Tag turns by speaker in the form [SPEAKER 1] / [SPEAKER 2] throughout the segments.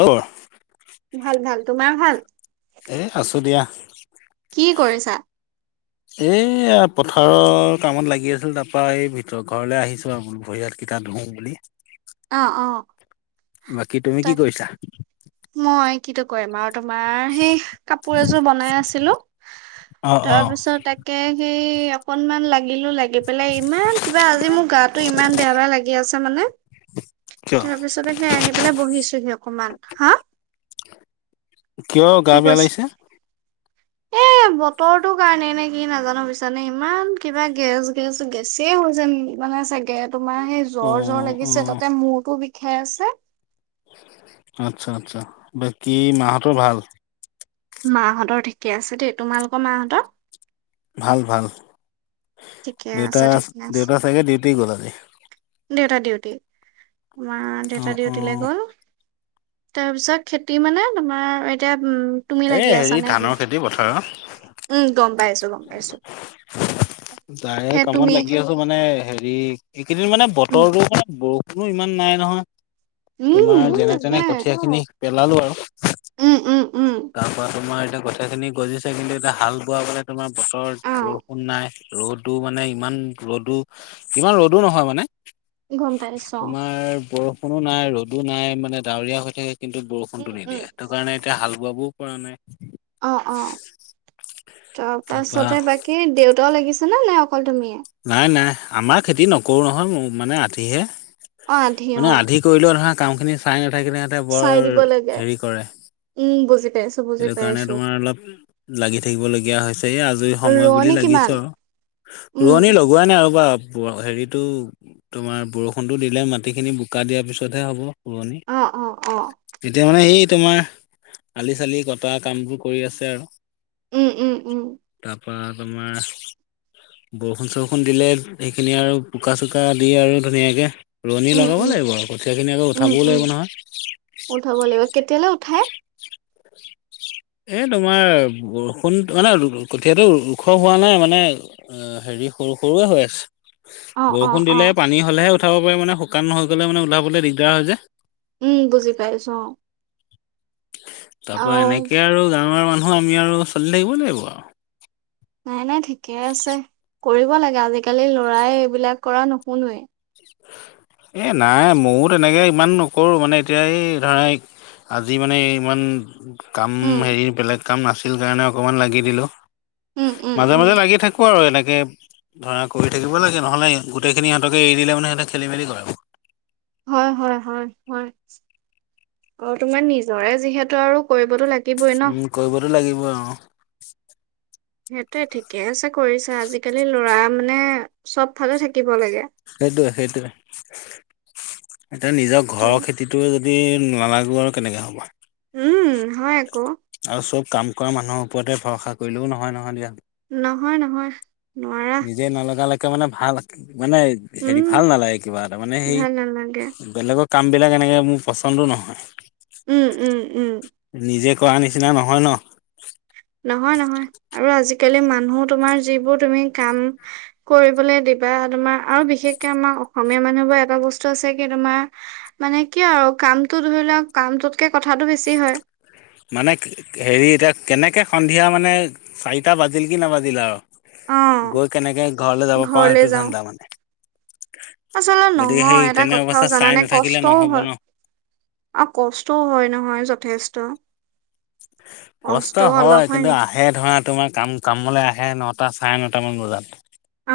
[SPEAKER 1] অ'।
[SPEAKER 2] ভাল ভাল তোমাৰ ভাল
[SPEAKER 1] এ আছো দিয়া।
[SPEAKER 2] কি কৰিছা?
[SPEAKER 1] এ পথাৰৰ কামত লাগি আছিল তাৰ পৰা এই ভিত ঘৰলে আহিছো আৰু বো ভৰি হাত গা ধুওঁ বুলি।
[SPEAKER 2] অ', অ'।
[SPEAKER 1] বাকী তুমি কি
[SPEAKER 2] তাক
[SPEAKER 1] কৈছা?
[SPEAKER 2] মই কিনো কৰিম আৰু, তোমাৰ সেই কাপোৰ এযোৰ বনাই আছিলো।
[SPEAKER 1] অ অ
[SPEAKER 2] তাৰপিছত তাকে সেই অকনমান লাগিলো লাগি লাগি পেলাই ইমান কিবা আজি মোৰ গাটো ইমান বেয়া বেয়া লাগি আছে মানে।
[SPEAKER 1] কিয়
[SPEAKER 2] তাৰ পিছতে সি আহি পেলাই বহিছোহি অকমান হা।
[SPEAKER 1] কিয়
[SPEAKER 2] কি
[SPEAKER 1] গা বেয়া
[SPEAKER 2] কৈছ
[SPEAKER 1] লাগিছে?
[SPEAKER 2] এ বতৰটোৰ কাৰণে এনে কি নাজানো বিছানে ইমান কিবা গেছ গেছ গেছে হৈ হৈছে নেকি? কি মানে চাগে তোমাৰ সেই
[SPEAKER 1] অ
[SPEAKER 2] জ্বৰ জ্বৰ
[SPEAKER 1] অ
[SPEAKER 2] লাগিছে তাতে মূৰটো বিষাই আছে।
[SPEAKER 1] আচ্ছা, আচ্ছা, বাকী মাহঁতৰ ভাল।
[SPEAKER 2] মাহঁতৰ ঠিকে আছে দেই, তোমালোকৰ মাহঁতৰ?
[SPEAKER 1] ভাল ভাল।
[SPEAKER 2] ঠিকে
[SPEAKER 1] দেউতা
[SPEAKER 2] আছে ঠিকে আছে
[SPEAKER 1] দেউতাৰ চাগে দেউতে গ'লা আজি।
[SPEAKER 2] মা
[SPEAKER 1] অ
[SPEAKER 2] দেউতা
[SPEAKER 1] অ
[SPEAKER 2] ডিউটিলৈ গ'ল। তাৰপিছত খেতি মানে তোমাৰ এতিয়া উম তুমি
[SPEAKER 1] এ
[SPEAKER 2] লাগি আছা
[SPEAKER 1] হেৰি
[SPEAKER 2] নে কি
[SPEAKER 1] ধানৰ খেতি পথাৰৰ
[SPEAKER 2] উম গম পাইছোা পাইছো।
[SPEAKER 1] তাই
[SPEAKER 2] সেই
[SPEAKER 1] কামত
[SPEAKER 2] তুমি
[SPEAKER 1] লাগি আছে মানে, হেৰি এইকেইদিন মানে
[SPEAKER 2] উম
[SPEAKER 1] বতৰটো মানে বৰষুন কোন ইমান নাই নহয় তোমাৰ
[SPEAKER 2] উম
[SPEAKER 1] যেনে
[SPEAKER 2] তাকে
[SPEAKER 1] তেনে কঠীয়া খিনি পেলালো আৰু,
[SPEAKER 2] উম উম উম
[SPEAKER 1] তাৰ পৰা তোমাৰ গথা খিনি গজিছে কিন্তু এতি হাল বোৱা বলে তোমাৰ বতৰ
[SPEAKER 2] অ
[SPEAKER 1] বৰষুণ নাই, ৰ'দো মানে ইমান ৰ'দো ইমান ৰ'দো নহয় মানে।
[SPEAKER 2] গম পাইছো
[SPEAKER 1] তোমাৰ বৰষুণো নাই ৰ'দো নাই মানে ডাৱৰীয়া হৈ থাকে কিন্তু
[SPEAKER 2] উম
[SPEAKER 1] বৰষুণতটো
[SPEAKER 2] উম
[SPEAKER 1] নিদিয়ে, হেইতু কাৰণে এতিয়া হাল বোৱাবও পৰা নাই।
[SPEAKER 2] অ', অ',
[SPEAKER 1] তাৰপা
[SPEAKER 2] তাৰপাছতে বাকী দেউতাও লাগিছে। নাই অকল তুমিয়ে?
[SPEAKER 1] নাই, নাই আমাৰ খেতি নকৰোঁ নহয়। মোৰ মানে আধিহে।
[SPEAKER 2] অ আধি অ
[SPEAKER 1] মানে আধি কৰিলেও ধৰা কাম খিনি চাই সতে কিনে সিহঁতে বৰ
[SPEAKER 2] চাই দিব লাগে
[SPEAKER 1] হেৰি কৰে ন।
[SPEAKER 2] উম বুজি পাইছো। বুজি
[SPEAKER 1] সেইটো কাৰণে
[SPEAKER 2] পাইছো
[SPEAKER 1] তোমাৰ অলপ লাগি থাকিবলগীয়া হৈছে এই আজৰি সময় বুলি
[SPEAKER 2] ৰোৱনী কিমান
[SPEAKER 1] লাগিছো আৰু।
[SPEAKER 2] উম
[SPEAKER 1] ৰোৱনী লগোৱাাই নাই আৰু বা হেৰিতটো তোমাৰ বৰষুণতটো দিলে মাটি খিনি বোকা দিয়াৰ পিছতহে হ'ব। পুৰণি
[SPEAKER 2] অ অ অ
[SPEAKER 1] তেতিয়া মানে সেই তোমাৰ আলি চালি কটা কামবোৰ কৰি আছে আৰু
[SPEAKER 2] উম উম উম
[SPEAKER 1] ত। তাৰপা তোমাৰ? বৰষুণ চৰষুণ দিলে সেইখিনি আৰু বোকা চোকা দিয়ে আৰু ধুনীয়াকে। ৰোৱনী
[SPEAKER 2] উম
[SPEAKER 1] লগাব
[SPEAKER 2] উম
[SPEAKER 1] লাগিব আৰু কঠীয়াখিনি আকৌ
[SPEAKER 2] উম,
[SPEAKER 1] উঠাবও
[SPEAKER 2] উম,
[SPEAKER 1] লাগিব
[SPEAKER 2] উঠাব লাগিব
[SPEAKER 1] নহয়।
[SPEAKER 2] কেতিয়ালৈ উঠাই
[SPEAKER 1] এ তোমাৰ বৰষুণ, মানে কঠিঁয়াতটো ওখ হোৱা নাই মানে অ', হেৰি। সৰু সৰুৱে হৈ আছে।
[SPEAKER 2] অ', অ',
[SPEAKER 1] বৰষুণ দিলে
[SPEAKER 2] অ',
[SPEAKER 1] পানী হলেহে উঠাব পাৰে, মানে শুকান হৈ গ'লে মানে ওলাবলৈ দিগদাৰ হৈ যায়।
[SPEAKER 2] উম বুজি পাইছো অ।
[SPEAKER 1] তাৰ পাৰা
[SPEAKER 2] আও
[SPEAKER 1] এনেকে আৰু, গাঁৱৰ মানুহ আমি আৰু চলি থাকিব লাগিব আৰু।
[SPEAKER 2] নাই নাই ঠিকে আছে। কৰিব লাগে, আজিকালি ল'ৰাই এইবিলাক কৰা নুশুনোৱে।
[SPEAKER 1] এ নাই ময়ো তেনেকে ইমান নকৰোঁ মানে এতিয়া এই ধৰা এইক আজি মানে ইমান কাম
[SPEAKER 2] উম,
[SPEAKER 1] হেৰি বেলেগ কাম নাছিল কাৰণে অকমান লাগি দিলো।
[SPEAKER 2] উম, উম,
[SPEAKER 1] মাজে -
[SPEAKER 2] উম।
[SPEAKER 1] মাজে লাগি থাকো আৰু এনেকে। এ, ধৰা কৰি থাকিব লাগে, নহলে গোটেই খিনি ইহঁতকে এৰি দিলে মানে সিহঁতে খেলি-মেলি কৰে
[SPEAKER 2] হয় হয় হয় হয়, অ তোমাৰ নিজৰে যিহেতু আৰু কৰিবতো লাগিবই ন?
[SPEAKER 1] হুৱে অ,
[SPEAKER 2] সেইটো ঠিকে আছে কৰিছা আজিকালি ল'ৰা মানে চব ফালে থাকিব লাগে।
[SPEAKER 1] সেইটোৱে সেইটোৱে, এতিয়া নিজৰ
[SPEAKER 2] তই
[SPEAKER 1] ঘৰৰ খেতিটো যদি নালাগো আৰু কেনেকৈ হ'ব
[SPEAKER 2] উম হয় আক।
[SPEAKER 1] আৰু চব কাম কৰা মানুহৰ ওপৰতে ভৰসা কৰিলেও নহয় নহয় দিয়া।
[SPEAKER 2] নহয় নহয় নোৱাৰা।
[SPEAKER 1] নিজে নলগালৈকে মানে ভাল মানে হেৰি
[SPEAKER 2] উম,
[SPEAKER 1] ভাল নালাগে কিবা এটা মানে সেই
[SPEAKER 2] ভাল নালাগে
[SPEAKER 1] বেলেগক, কামবিলাক এনেকৈ মোৰ পচন্দো নহয়।
[SPEAKER 2] উম- উম- উম।
[SPEAKER 1] নিজে কৰা নিচিনা নহয় ন?
[SPEAKER 2] নহয় - নহয় আৰু আজিকালি মানুহ তোমাৰ যিবোৰ তুমি কাম কৰিবলৈ দি কিবা তোমাৰ আৰু বিশেষকে আমাৰ অসমীয়া মানুহবোৰ এটা বস্তু আছে কি তোমাৰ মানে কিয় আৰু কামটো ধৰি লওক কামটোতকে কথাটো বেছি হয়।
[SPEAKER 1] মানে হেৰি এতিয়া কেনেকৈ সন্ধিয়া মানে চাৰিটা বাজিল কি নাবাজিল আৰু
[SPEAKER 2] অ
[SPEAKER 1] গৈ কেনেকে ঘৰলৈ যাব পাৰো সেইটো ধাণ্ডা মানে
[SPEAKER 2] আচলে
[SPEAKER 1] গতিকে সেই
[SPEAKER 2] নহয় এটা
[SPEAKER 1] তেনে
[SPEAKER 2] কথাও
[SPEAKER 1] অৱস্থা চাই
[SPEAKER 2] জানানে
[SPEAKER 1] নাথাকিলে
[SPEAKER 2] কষ্টও
[SPEAKER 1] নহ'ব
[SPEAKER 2] হয়।
[SPEAKER 1] ন
[SPEAKER 2] অ কষ্টও হয় নহয় যথেষ্ট।
[SPEAKER 1] কষ্ট
[SPEAKER 2] কষ্টও
[SPEAKER 1] হয়
[SPEAKER 2] অলপ
[SPEAKER 1] কিন্তু
[SPEAKER 2] নি
[SPEAKER 1] আহে ধৰা তোমাৰ কাম কামলৈ আহ এ নটা চাৰে নটা মান বজাত,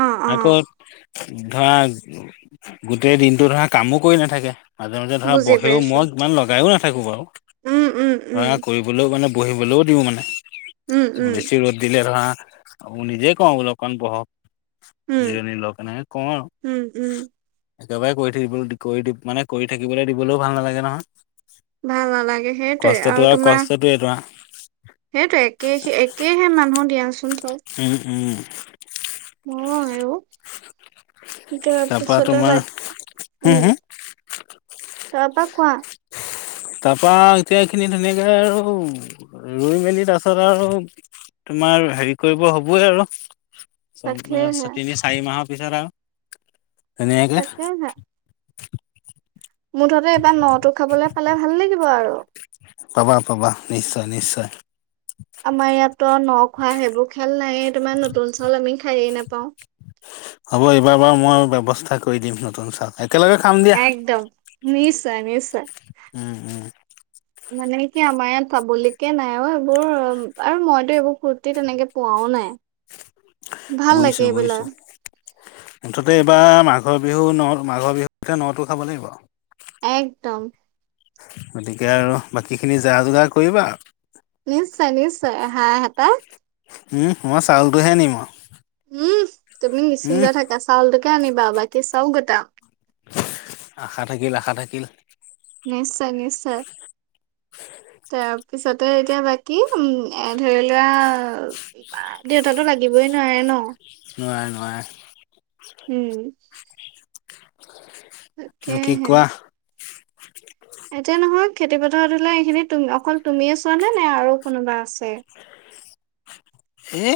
[SPEAKER 2] অ অ
[SPEAKER 1] আকৌ ধৰা গোটেই দিনটো ধৰা কামো কৰি নাথাকে। মাজে মাজে ধৰা
[SPEAKER 2] বুজি
[SPEAKER 1] বহেও
[SPEAKER 2] পাইছো
[SPEAKER 1] মই ইমান লগাইও নাথাকো বাৰু
[SPEAKER 2] উম উম উম
[SPEAKER 1] ধৰা কৰিব। মানে বহিবলৈও দিও মানে
[SPEAKER 2] উম উম
[SPEAKER 1] বেছি ৰ'দ দিলে ধৰা আৰু নিজে কও অলোক মান বহক।
[SPEAKER 2] উম
[SPEAKER 1] জনী লগৰ কাৰণ হে কওঁ আৰু
[SPEAKER 2] উম উম
[SPEAKER 1] একেবাৰে কৰি থাকিব কৰি মানে কৰি থাকিবলৈ দিবলৈও ভাল নালাগে নহয়।
[SPEAKER 2] ভাল নালাগে সেইটোৱে
[SPEAKER 1] কষ্টটো
[SPEAKER 2] আৰু তোমাৰ
[SPEAKER 1] কষ্টটোৱে ধৰা
[SPEAKER 2] সেইটো একে সে একেহে মানুহ দিয়াচ
[SPEAKER 1] উম উম।
[SPEAKER 2] অ আইও যোৱাৰ
[SPEAKER 1] তাৰপা
[SPEAKER 2] পিছতো
[SPEAKER 1] তোমাৰ
[SPEAKER 2] বাইক
[SPEAKER 1] হুম হুম
[SPEAKER 2] উম তাপা কোৱা।
[SPEAKER 1] তাপা এতিয়া এই খিনি ধুনীয়াকে ৰুই, ৰুই মেলি তাৰপাছত আৰু তোমাৰ হেৰি কৰিব হবই আৰু চম
[SPEAKER 2] তাকেহে
[SPEAKER 1] তিনি চাৰি মাহৰ পিছত আও ধুনীয়াকে
[SPEAKER 2] তাকেহে মুঠতে এইবাৰ ন টো খাবলে পালে ভাল লাগিব আৰু
[SPEAKER 1] পাবা পাবা নিশ্চয় নিশ্চয়।
[SPEAKER 2] আমাৰ ইয়াত ত ন খোৱা সেইবোৰ খেল নায়েই তোমাৰ নতুন চাউল আমি খায়েই নাপাওঁ।
[SPEAKER 1] হ'ব এইবাৰ বাৰু মই ব্যৱস্থা কৰি দিম নতুন চাউল একেলগে খাম দিয়া
[SPEAKER 2] একদম নিশ্চয় নিশ্চয়।
[SPEAKER 1] উম উম
[SPEAKER 2] মানে কি আমাৰ ইয়াত পাবলকে নাই অ এইবোৰ আৰু মইতো এইবোৰ ফুুৰ্তি তেনেকে পোৱাও নাই। ভাল লাগে
[SPEAKER 1] বুজিছো-বুজিছো
[SPEAKER 2] এইবিলাক
[SPEAKER 1] মুঠতে এবাৰ মা মাঘৰ বিহু ন মাঘৰ বিহুতে নটো খাব লাগিব আও
[SPEAKER 2] একদম
[SPEAKER 1] গতিকে আৰু বাকীখিনি যা-যোগাৰ কৰিবা
[SPEAKER 2] নিশ্চয়-নিশ্চয় হাঁহ হেতা।
[SPEAKER 1] উম মই চাউলটোহে নিম আও
[SPEAKER 2] উম তুমি নিচিন্ত থাকা চাউলটোকে আনিবা বাকী চাও গোটা
[SPEAKER 1] আশা থাকিল আশা থাকিল
[SPEAKER 2] নিশ্চয় নিশ্চয় তাৰপিছত তই এতিয়া বাকী উম এ ধৰি লোৱা ইবাৰ দেউতাতো লাগিবই নোৱাৰে ন
[SPEAKER 1] নোৱাৰে-নোৱাৰে।
[SPEAKER 2] উম
[SPEAKER 1] তুমি কি
[SPEAKER 2] তাকেহে
[SPEAKER 1] কোৱা
[SPEAKER 2] এতিয়া নহয় খেতিপথাৰত ধৰি লোৱা এইখিনি অকল তুমিয়ে চোৱানে নে আৰু কোনোবা আছে?
[SPEAKER 1] [unintelligible] এ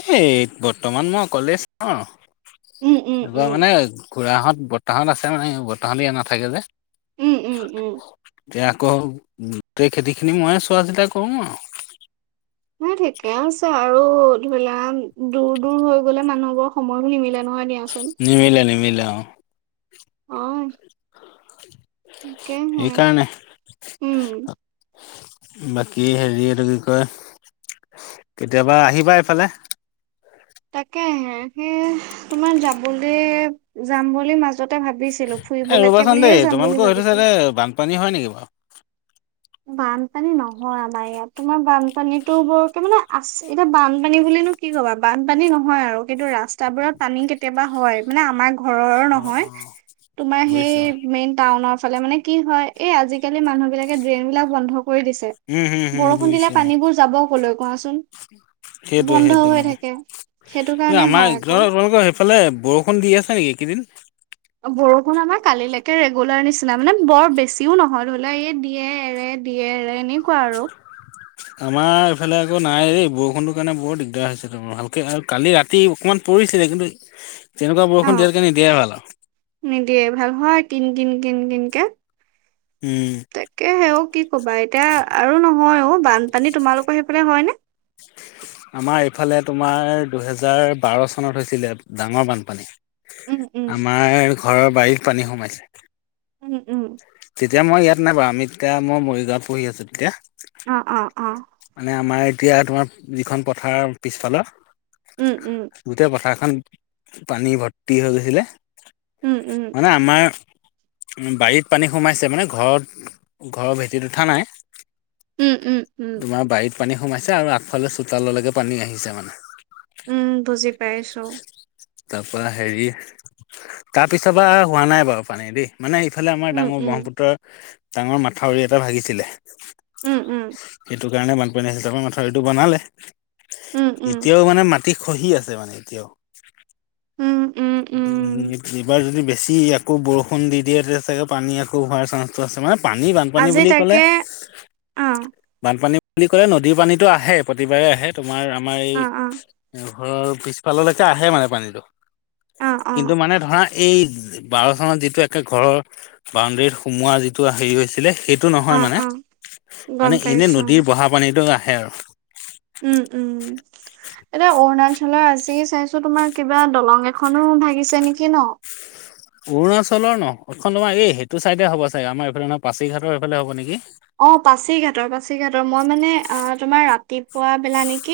[SPEAKER 1] বৰ্তমান মই কলেজ ন
[SPEAKER 2] উম উম
[SPEAKER 1] এনেকুৱা
[SPEAKER 2] উম
[SPEAKER 1] মানে খুৰাহঁত বৰ্তা হত আছে মানে বৰ্তা হত ইয়াত নাথাকে যে।
[SPEAKER 2] উম উম উম
[SPEAKER 1] এতিয়া আকৌ গোটেই খেতিখিনি মইয়ে চোৱা- চিতা কৰোঁ আৰু।
[SPEAKER 2] ন ঠিকে আছে আৰু ধৰি লা দূৰ দূৰ হৈ গ'লে মানুহবোৰ সময়বোৰ নিমিলে নহয় দিয়াচোন।
[SPEAKER 1] নিমিলে-নিমিলে অ,
[SPEAKER 2] অ', কে হে
[SPEAKER 1] সেইকাৰণে
[SPEAKER 2] উম
[SPEAKER 1] বাকী হেৰি এইটো কি কয় কেতিয়াবা আহিবা এইফালে
[SPEAKER 2] তাকেহে সেই তোমাৰ যাবলে যাম বুলি মাজত
[SPEAKER 1] এ ৰবাচোন দেই
[SPEAKER 2] বুলি
[SPEAKER 1] তোমালোকৰ সেইটো
[SPEAKER 2] ভাবিছিলো।
[SPEAKER 1] চাদে বানপানী হয় নেকি বাৰু?
[SPEAKER 2] বানপানী নহয় আমাৰ ইয়াত তোমাৰ বানপানীটো বৰকে মানে আছে এতিয়া বানপানী বুলিনো কি কি কবা বানপানী নহয় আৰু কিন্তু ৰাস্তাবোৰত পানী কেতিয়াবা হয় মানে আমাৰ ঘৰৰ
[SPEAKER 1] অ',
[SPEAKER 2] নহয়
[SPEAKER 1] অ'।
[SPEAKER 2] তোমাৰ সেই
[SPEAKER 1] বুজিছোঁ
[SPEAKER 2] মেনটাউনত ইফালে মানে কি হয় এই আজিকালি মানুহ বিলাকে ড্ৰেইন বিলাক বন্ধ হৈ দিছে
[SPEAKER 1] উম, হম, হম
[SPEAKER 2] বৰষুণ দিলে
[SPEAKER 1] বুজিছোঁ
[SPEAKER 2] পানীবোৰ যাব কলৈ কোৱাচোন।
[SPEAKER 1] সেইটোৱে
[SPEAKER 2] বন্ধ হৈ
[SPEAKER 1] সেইটোৱে
[SPEAKER 2] থাকে সেইটো
[SPEAKER 1] অ'।
[SPEAKER 2] কাৰণে
[SPEAKER 1] আমাৰ
[SPEAKER 2] হয় আকৌ।
[SPEAKER 1] ধৰা তোমালোকৰ সেইফালে বৰষুণ দি আছে নেকি এই কেইদিন?
[SPEAKER 2] বৰষুণ আমাৰ কালিলৈকে ৰেগুলাৰ নিচিনা মানে বৰ বেছিও নহয় ধৰি লোৱা এই দিয়ে এৰে দিয়ে দিয়ে এৰে এনেকুৱা আৰু।
[SPEAKER 1] আমাৰ এইফালে আকৌ নাই বৰষুণটো কাৰণে বৰ দিগদাৰ হৈছে তোমাৰ ভালকে আৰু কালি ৰাতি অকণমান পৰি ছিলে কিন্তু তেনেকুৱা
[SPEAKER 2] অ
[SPEAKER 1] বৰষুণ দিয়াতকে নিদিয়াই ভাল আৰু।
[SPEAKER 2] কিন-কিন-কিনকে।
[SPEAKER 1] উম।
[SPEAKER 2] তাকেহে অঔ কি কবা এতিয়া আৰু নহয় অ বানপানী তোমালোকৰ সেইফালে হয় নে?
[SPEAKER 1] আমাৰ এইফালে তোমাৰ দুহেজাৰ বাৰ চনত হৈছিলে ডাঙৰ বানপানী।
[SPEAKER 2] উম উম
[SPEAKER 1] আমাৰ ঘৰৰ বাৰীত পানী সোমাইছে।
[SPEAKER 2] উম-উম
[SPEAKER 1] তেতিয়া মই ইয়াত নাই বাৰু আমি এতিয়া মই মৰিগাঁওত পঢ়ি আছো তেতিয়া।
[SPEAKER 2] অ অ অ
[SPEAKER 1] মানে আমাৰ এতিয়া তোমাৰ যিখন পথাৰ পিছফালৰ
[SPEAKER 2] উম উম
[SPEAKER 1] গোটেই পথাৰখন খন পানী ভৰ্তি হৈ গৈছিলে
[SPEAKER 2] উম উম
[SPEAKER 1] মানে আমাৰ উম, বাৰীত পানী সোমাইছে মানে ঘৰত ঘৰৰ ভেটিত উঠা নাই।
[SPEAKER 2] উম উম উম
[SPEAKER 1] তোমাৰ বাৰীত পানী সোমাইছে আৰু আগফালে চোতাললৈকে পানী আহিছে মানে।
[SPEAKER 2] উম, বুজি পাইছো।
[SPEAKER 1] তাৰ পৰাৰা হেৰি তাৰপিছৰ বা হোৱা নাই বাৰু পানী দেই মানে ইফালে আমাৰ
[SPEAKER 2] উম
[SPEAKER 1] ডাঙৰ
[SPEAKER 2] উম
[SPEAKER 1] ব্ৰহ্মপুত্ৰৰ ডাঙৰ মাথাউৰি এটা ভাাগিছিলে
[SPEAKER 2] উম, উম
[SPEAKER 1] সটো কাৰণে বানপানী হিচাপে মাথাউৰিটো বনালে
[SPEAKER 2] উম উম
[SPEAKER 1] এতিয়াও মানে অতি খহি আছে মানে এতিয়াও
[SPEAKER 2] উম উম
[SPEAKER 1] উম, এইবাৰ যদি বে বেছি আকৌ বৰষুণ দি দিয়ে তেতিয়া চাগে পানী আকৌ হোৱাৰ চান্স আছে নহয় পানী বানপানী
[SPEAKER 2] আজি
[SPEAKER 1] বুলি ক'লে
[SPEAKER 2] তাকে অ
[SPEAKER 1] বানপানী বুলি ক'লে নদীৰ পানীটো আহে প্ৰতিবাৰে আহে তোমাৰ আমাৰ এই
[SPEAKER 2] অ অ
[SPEAKER 1] ঘৰৰ পিছফাললৈকে আহে মানে পানীতটো
[SPEAKER 2] অ অ
[SPEAKER 1] কিন্তু মানে ধৰা এই বাৰ চানত যিটো একে ঘৰৰ বাউণ্ডৰীত সোমোৱা যিটো হেৰি হৈছে ছিলে সেইটো
[SPEAKER 2] অ
[SPEAKER 1] নহয় মানে,
[SPEAKER 2] অ গম
[SPEAKER 1] মানে এনে
[SPEAKER 2] পাইছো
[SPEAKER 1] নদীৰ বহা পানীতো আহে আৰু
[SPEAKER 2] উম, উম।
[SPEAKER 1] [inaudible]
[SPEAKER 2] এতিয়া অৰুণাচলৰ আজি চাইছো তোমাৰ কিবা দলং এখনো ভাগিছে নেকি ন
[SPEAKER 1] অৰুণাচলৰ ন এখন তোমাৰ এই সেইটো চাইডে হ'ব চাগ আমাৰ এইফালে নহয় পাছিঘাটৰ এইফালে হ'ব নেকি
[SPEAKER 2] অ', পাছিঘাটৰ পাছিঘাটৰ মই মানে অ', তোমাৰ ৰাতিপুৱা বেলা নেকি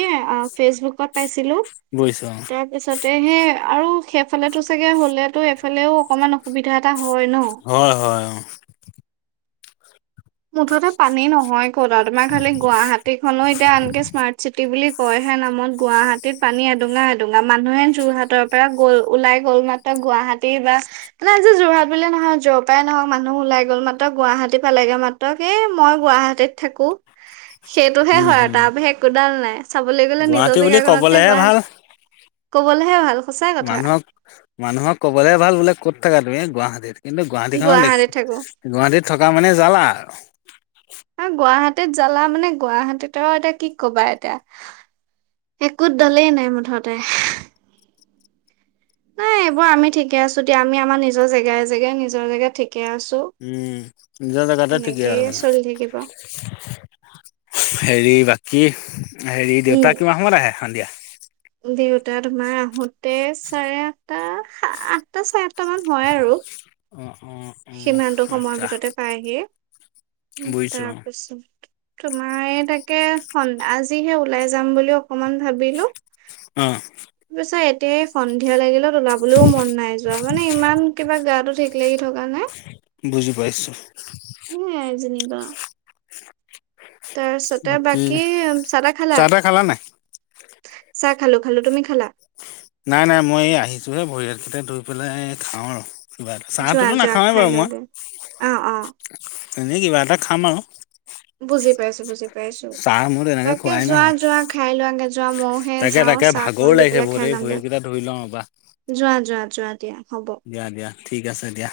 [SPEAKER 2] ফেচবুকত পাইছিলো
[SPEAKER 1] বুজিছো অ
[SPEAKER 2] তাৰ পিছত তেহে আৰু সেইফালেতো চাগে হ'লেতো এফালেও অকমান অসুবিধা এটা হয় ন?
[SPEAKER 1] হয়, হয়
[SPEAKER 2] মুঠতে পানী নহয় ক'ত তোমাৰ খালি গুৱাহাটী খো এতিয়া আনকে স্মাৰ্ট চিটি বুলি কয়হে নামত গুৱাহাটীত পানী এডুঙা এদুঙা মানুহে যোৰহাটৰ পৰা গ'ল ওলাই গ'ল মাত্ৰ গুৱাহাটী বা মানে আজি যোৰহাট বুলিয়ে নহয় যৰ পাই নহওক মানুহ ওলাই গ'ল মাত্ৰ গুৱাহাটী পালেগে মাত তকে মই গুৱাহাটীত থাকো সেইটোহে
[SPEAKER 1] উম
[SPEAKER 2] হয় আৰু
[SPEAKER 1] হম
[SPEAKER 2] তাৰ বাহে একোডাল নাই। চাবলৈ গ'লে নিজৰ
[SPEAKER 1] গুৱাহাটী বুলি
[SPEAKER 2] জেগাখননতকে
[SPEAKER 1] কবলেহে
[SPEAKER 2] গুৱাহাটী
[SPEAKER 1] ভাল
[SPEAKER 2] কবলৈহে ভাল সঁচা কথা
[SPEAKER 1] মানুহক মানুহক কবলে ভাল বোলে কত থাকা তুমি গুৱাহাটী কিন্তু গুৱাহাটীখনত দে
[SPEAKER 2] গুৱাহাটীত থাকো
[SPEAKER 1] গুৱাহাটীত থকা মানে জালা আৰু
[SPEAKER 2] হ গুৱাহাটীত জালা মানে গুৱাহাটীত আৰু এতিয়া কি কবা এতিয়া একোত দলেই নাই মুঠতে নাই এইবোৰ আমিঠিকে আছো দিয়া আমি আমাৰ নিজৰ জেগাই জেগাই নিজৰ জেগাত ঠিক
[SPEAKER 1] উম, নিজ কতে
[SPEAKER 2] এনেকেই
[SPEAKER 1] ঠিকেই
[SPEAKER 2] চলি থাকিব উম
[SPEAKER 1] হেৰি বাকী হেৰি দেউতা কিমান সময়ত আহে সন্ধিয়া?
[SPEAKER 2] দেউতা, তোমাৰ আহোতে চাৰে আঠটা আঠটা চাৰে আঠটা মান হয় আৰু
[SPEAKER 1] অ', অ', অ',
[SPEAKER 2] সিমানটো সময়ৰ
[SPEAKER 1] আচ্ছা
[SPEAKER 2] ভিতৰতে পায়হি
[SPEAKER 1] বুজিছো অ',
[SPEAKER 2] তাৰপিছত তোমাৰ তাকো আজিহে ওলাই যাম বুলি অকমান ভাবিলো
[SPEAKER 1] অ',।
[SPEAKER 2] প এতিয়াই সন্ধিয়া লাগিলে ওলাবলৈও মন নাই যোৱা মানে ইমান কিবা গা তো ঠিক লাগি থকা নাই
[SPEAKER 1] বুজি পাইছো।
[SPEAKER 2] [unintelligible] তাৰপিছতে বাকী চদাহ খালা
[SPEAKER 1] চাহ তাহ নাই?
[SPEAKER 2] চাক খালো, খালো তুমি খালা
[SPEAKER 1] নাই, নাই মই আহিছোহে ভৰিয়তকেইটা ধৈ পেলাই খাওঁ আৰু
[SPEAKER 2] যোৱা
[SPEAKER 1] চাহটোনো
[SPEAKER 2] যোৱা
[SPEAKER 1] নাখাওঁৱেই
[SPEAKER 2] খাই
[SPEAKER 1] বাৰু মই,
[SPEAKER 2] লোৱাগে অ অ
[SPEAKER 1] এনেই কিবা এটা খাম আৰু
[SPEAKER 2] বুজি। পাইছো বুজি পাইছো
[SPEAKER 1] চাহ মোৰ তেনেকে
[SPEAKER 2] তাকে
[SPEAKER 1] খোৱাই
[SPEAKER 2] যোৱা
[SPEAKER 1] নহয়
[SPEAKER 2] যোৱা খাই লোৱাগে যোৱা মইহে যাও চাহক
[SPEAKER 1] [unintelligible] ভৰিকেইটা ধৰি লওঁ বা
[SPEAKER 2] যোৱা যোৱা যোৱা, দিয়া হ'ব
[SPEAKER 1] দিয়া, দিয়া ঠিক আছে দিয়া